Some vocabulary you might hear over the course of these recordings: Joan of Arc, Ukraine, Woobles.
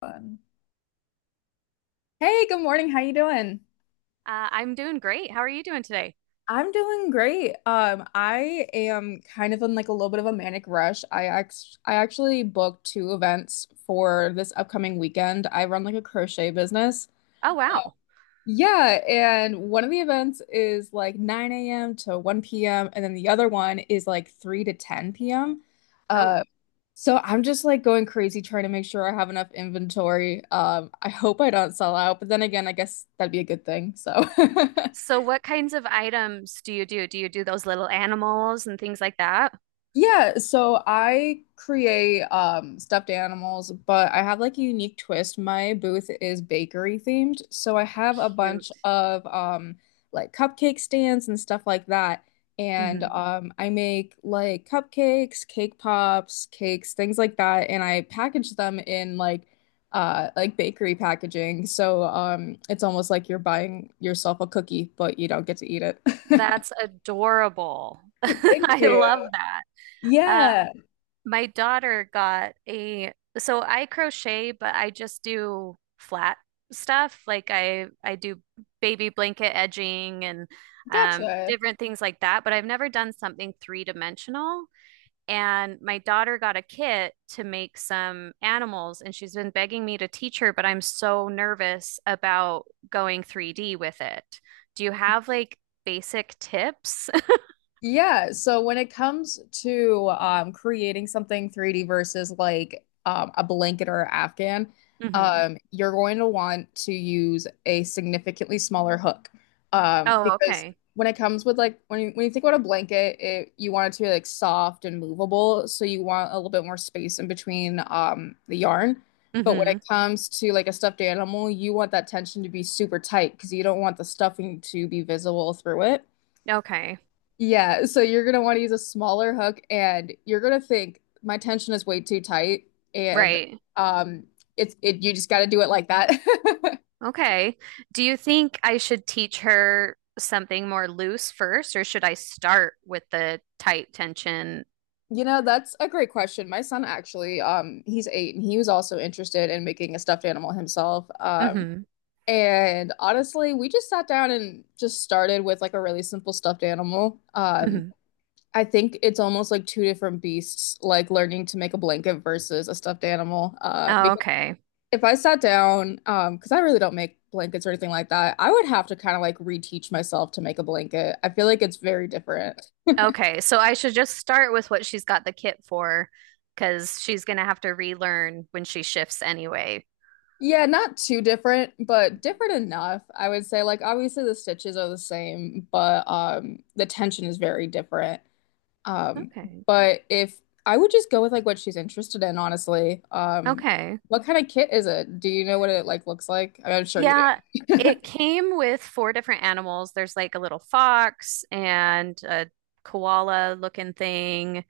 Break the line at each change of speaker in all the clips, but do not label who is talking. Fun. Hey, good morning. How you doing?
I'm doing great. How are you doing today?
I'm doing great. I am kind of in like a little bit of a manic rush. I actually booked two events for this upcoming weekend. I run like a crochet business.
Oh, wow.
Yeah, and one of the events is like 9 a.m. to 1 p.m. and then the other one is like 3 to 10 p.m.
Oh,
Uh, so I'm just like going crazy trying to make sure I have enough inventory. I hope I don't sell out, but then again, I guess that'd be a good thing. So
so what kinds of items do you do? Do you do those little animals and things like that?
Yeah, so I create stuffed animals, but I have like a unique twist. My booth is bakery themed, so I have a bunch
Cute.
of like cupcake stands and stuff like that. And
Hmm.
I make like cupcakes, cake pops, cakes, things like that, and I package them in like bakery packaging. So it's almost like you're buying yourself a cookie, but you don't get to eat it.
That's adorable.
Thank
I love
you.
that. Uh,
Yeah,
my daughter got a, so I crochet, but I just do flat stuff. Like I do baby blanket edging and
gotcha.
different things like that, but I've never done something three dimensional. And my daughter got a kit to make some animals, and she's been begging me to teach her, but I'm so nervous about going 3D with it. Do you have like basic tips?
Yeah, so when it comes to creating something 3D versus like a blanket or afghan,
Hmm.
you're going to want to use a significantly smaller hook
Oh,
because
okay.
when it comes with like when you think about a blanket, you want it to be like soft and movable, so you want a little bit more space in between the yarn. But when it
Hmm.
comes to like a stuffed animal, you want that tension to be super tight because you don't want the stuffing to be visible through it.
Okay.
Yeah, so you're gonna want to use a smaller hook and you're gonna think my tension is way too tight and
Right.
um it's it you just gotta do it like that.
Okay. Do you think I should teach her something more loose first, or should I start with the tight tension?
You know, that's a great question. My son actually, he's eight and he was also interested in making a stuffed animal himself.
Hmm,
And honestly, we just sat down and just started with like a really simple stuffed animal.
hmm.
I think it's almost like two different beasts, like learning to make a blanket versus a stuffed animal.
Oh,
Because
okay.
if I sat down, because I really don't make blankets or anything like that, I would have to kind of like reteach myself to make a blanket. I feel like it's very different.
Okay, so I should just start with what she's got the kit for, because she's gonna have to relearn when she shifts anyway.
Yeah, not too different, but different enough. I would say like obviously the stitches are the same, but the tension is very different. Um,
Okay.
but if I would just go with like what she's interested in, honestly.
Okay.
What kind of kit is it? Do you know what it like looks like? I mean, I'm sure you
Yeah,
do.
it came with four different animals. There's like a little fox and a koala looking thing.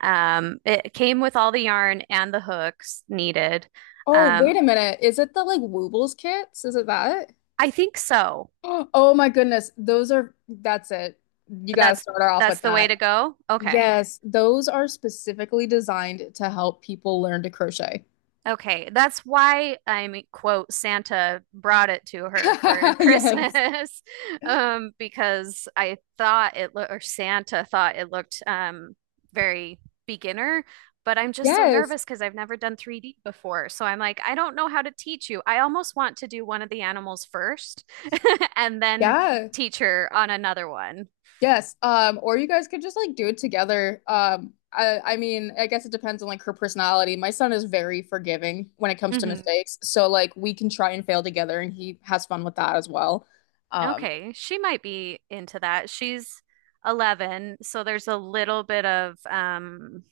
It came with all the yarn and the hooks needed.
Oh,
Um,
wait a minute. Is it the like Woobles kits? Is it that?
I think so.
Oh my goodness. That's it. You got to
That's
start her off
that's
with
the way
that.
to go. Okay.
Yes, those are specifically designed to help people learn to crochet.
Okay, that's why I'm quote Santa brought it to her for
Yes.
Christmas, because I thought it looked, or Santa thought it looked, very beginner, but I'm just so
Yes.
nervous because I've never done 3D before. So I'm like, I don't know how to teach you. I almost want to do one of the animals first and then
Yeah.
teach her on another one.
Yes. Or you guys could just like do it together. I mean, I guess it depends on like her personality. My son is very forgiving when it comes to
Hmm.
mistakes. So like we can try and fail together and he has fun with that as well. Um,
Okay, she might be into that. She's 11, so there's a little bit of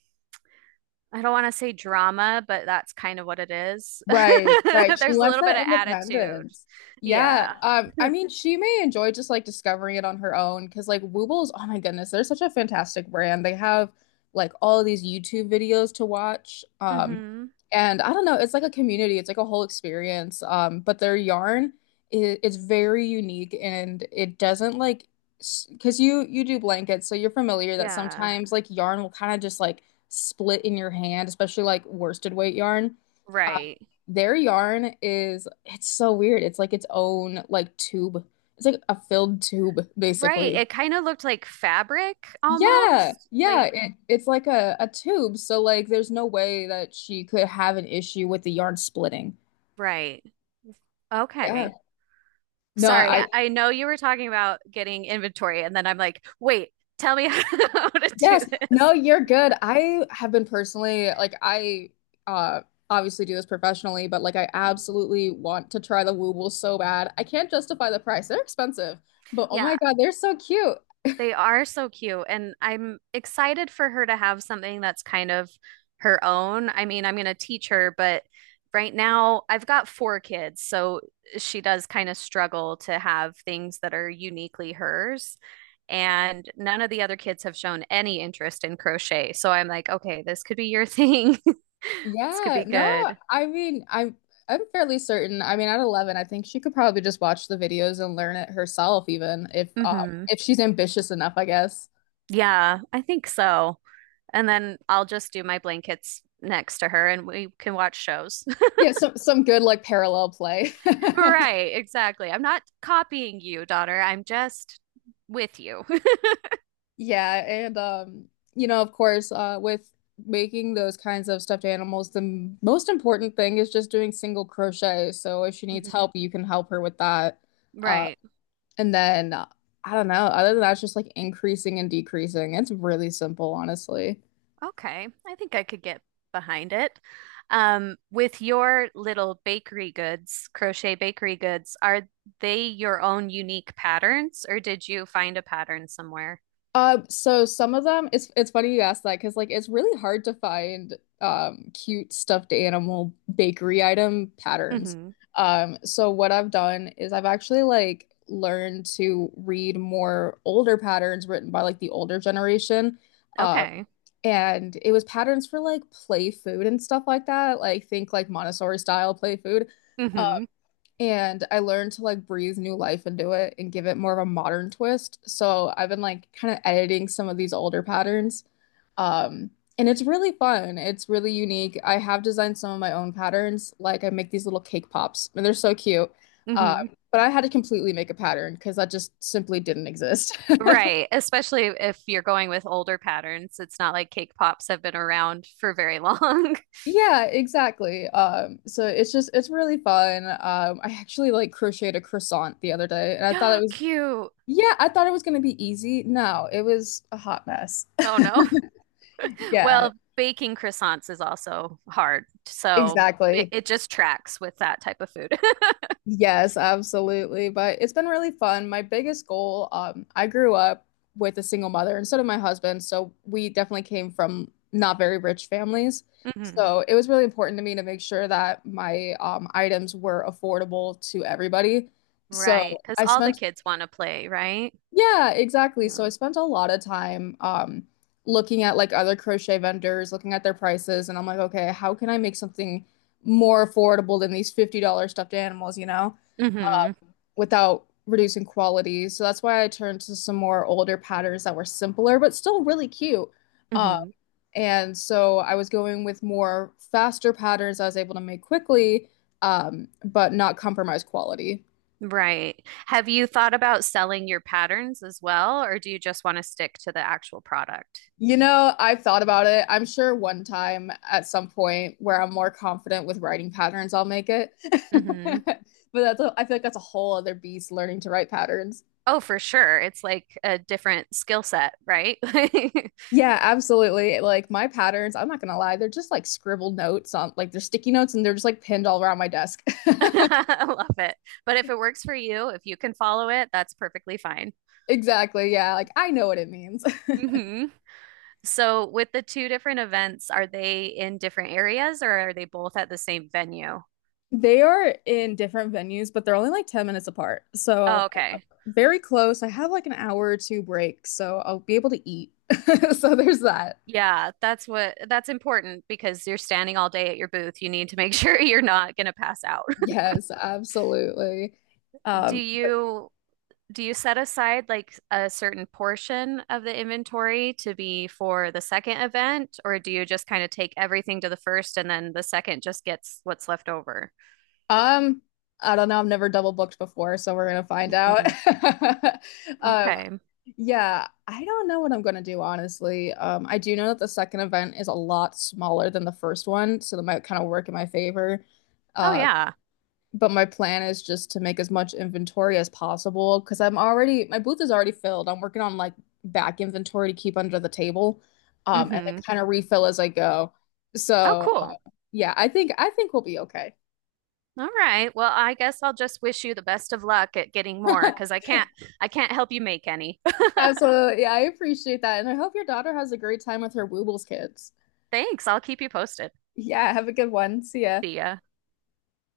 I don't want to say drama, but that's kind of what it is.
Right, right. She
There's a
wants
little bit
that
of attitude.
independence. Yeah.
Yeah.
I mean, she may enjoy just like discovering it on her own because like Woobles, oh my goodness, they're such a fantastic brand. They have like all of these YouTube videos to watch.
Hmm.
And I don't know, it's like a community, it's like a whole experience. But their yarn is it's very unique and it doesn't like because you do blankets, so you're familiar that
Yeah.
sometimes like yarn will kind of just like split in your hand, especially like worsted weight yarn.
Right.
Their yarn is it's so weird. It's like its own like tube. It's like a filled tube,
Right.
basically.
It kind of looked like fabric
Yeah,
almost.
yeah,
Like,
it, it's like a tube. So like there's no way that she could have an issue with the yarn splitting.
right.
Yeah.
Okay.
No,
Sorry.
I
I know you were talking about getting inventory, and then I'm like, wait, tell me how to do
yes.
this.
No, you're good. I have been personally like I uh obviously do this professionally, but like I
Mhm.
absolutely want to try the woobles so bad. I can't justify the price. They're expensive, but oh
Yeah.
my God, they're so cute.
They are so cute, and I'm excited for her to have something that's kind of her own. I mean, I'm going to teach her, but right now I've got four kids, so she does kind of struggle to have things that are uniquely hers. And none of the other kids have shown any interest in crochet. So I'm like, okay, this could be your thing. This could
Yeah,
be
no,
good.
I mean, I'm fairly certain. I mean, at 11, I think she could probably just watch the videos and learn it herself, even
Hmm.
if she's ambitious enough, I guess.
Yeah, I think so. And then I'll just do my blankets next to her and we can watch shows.
Yeah, some good like parallel play.
Right, exactly. I'm not copying you, daughter. I'm just with you.
Yeah, and you know, of course, with making those kinds of stuffed animals, most important thing is just doing single crochet. So if she needs
Mhm.
help, you can help her with that. Uh,
Right.
and then I don't know, other than that, it's just like increasing and decreasing. It's really simple, honestly.
Okay. I think I could get behind it. With your little bakery goods, crochet bakery goods, are they your own unique patterns, or did you find a pattern somewhere?
So some of them, it's funny you asked that because like it's really hard to find cute stuffed animal bakery item patterns.
Mhm.
So what I've done is I've actually like learned to read more older patterns written by like the older generation. Uh.
Okay.
And it was patterns for like play food and stuff like that. Like think like Montessori style play food.
Hmm,
And I learned to like breathe new life into it and give it more of a modern twist. So I've been like kind of editing some of these older patterns. Um, and it's really fun. It's really unique. I have designed some of my own patterns. Like I make these little cake pops and they're so cute. Um,
hmm.
but I had to completely make a pattern because that just simply didn't exist.
Right. Especially if you're going with older patterns. It's not like cake pops have been around for very long.
Yeah, exactly. So it's really fun. I actually like crocheted a croissant the other day and I thought it was
Cute.
Yeah, I thought it was going to be easy. No, it was a hot mess.
Oh no.
Yeah,
Well, baking croissants is also hard. So it,
exactly.
it just tracks with that type of food.
Yes, absolutely. But it's been really fun. My biggest goal, I grew up with a single mother and so did my husband. So we definitely came from not very rich families.
Hmm.
So it was really important to me to make sure that my items were affordable to everybody. So
Right. Because
I
all the
spent
kids want to play, right?
Yeah, exactly. So I
Yeah.
spent a lot of time looking at like other crochet vendors, looking at their prices, and I'm like, okay, how can I make something more affordable than these $50 stuffed animals, you know,
Hmm,
without reducing quality? So that's why I turned to some more older patterns that were simpler, but still really cute. Um,
hmm.
and so I was going with more faster patterns I was able to make quickly, but not compromise quality.
Right. Have you thought about selling your patterns as well, or do you just want to stick to the actual product?
You know, I've thought about it. I'm sure one time at some point where I'm more confident with writing patterns, I'll make it.
Hmm.
But I feel like that's a whole other beast learning to write patterns.
Oh, for sure. It's like a different skill set, right? I
Yeah, absolutely. Like my patterns, I'm not gonna lie, they're just like scribbled notes on like they're sticky notes and they're just like pinned all around my desk.
love it. But if it works for you, if you can follow it, that's perfectly fine.
Exactly. Yeah, like I know what it means.
Hmm. So, with the two different events, are they in different areas or are they both at the same venue?
They are in different venues, but they're only like 10 minutes apart. So
Oh, okay.
very close. I have like an hour or two break, so I'll be able to eat. So there's that.
Yeah, that's important because you're standing all day at your booth. You need to make sure you're not going to pass out.
Yes, absolutely.
Do
But
you do you set aside like a certain portion of the inventory to be for the second event, or do you just kind of take everything to the first and then the second just gets what's left over?
um, I don't know. I've never double booked before, so we're gonna find out.
Mm,
Um,
okay.
yeah, I don't know what I'm gonna do, honestly. I do know that the second event is a lot smaller than the first one, so that might kind of work in my favor.
Oh
Uh,
yeah.
but my plan is just to make as much inventory as possible because I'm already my booth is already filled. I'm working on like back inventory to keep under the table, and then
Mm-hmm.
kind of refill as I go.
Oh,
So.
cool.
Yeah, I think we'll be okay.
All right. Well, I guess I'll just wish you the best of luck at getting more because I can't I can't help you make any.
Absolutely. Yeah, I appreciate that. And I hope your daughter has a great time with her Woobles kids.
Thanks. I'll keep you posted.
Yeah, have a good one. See ya.
See ya.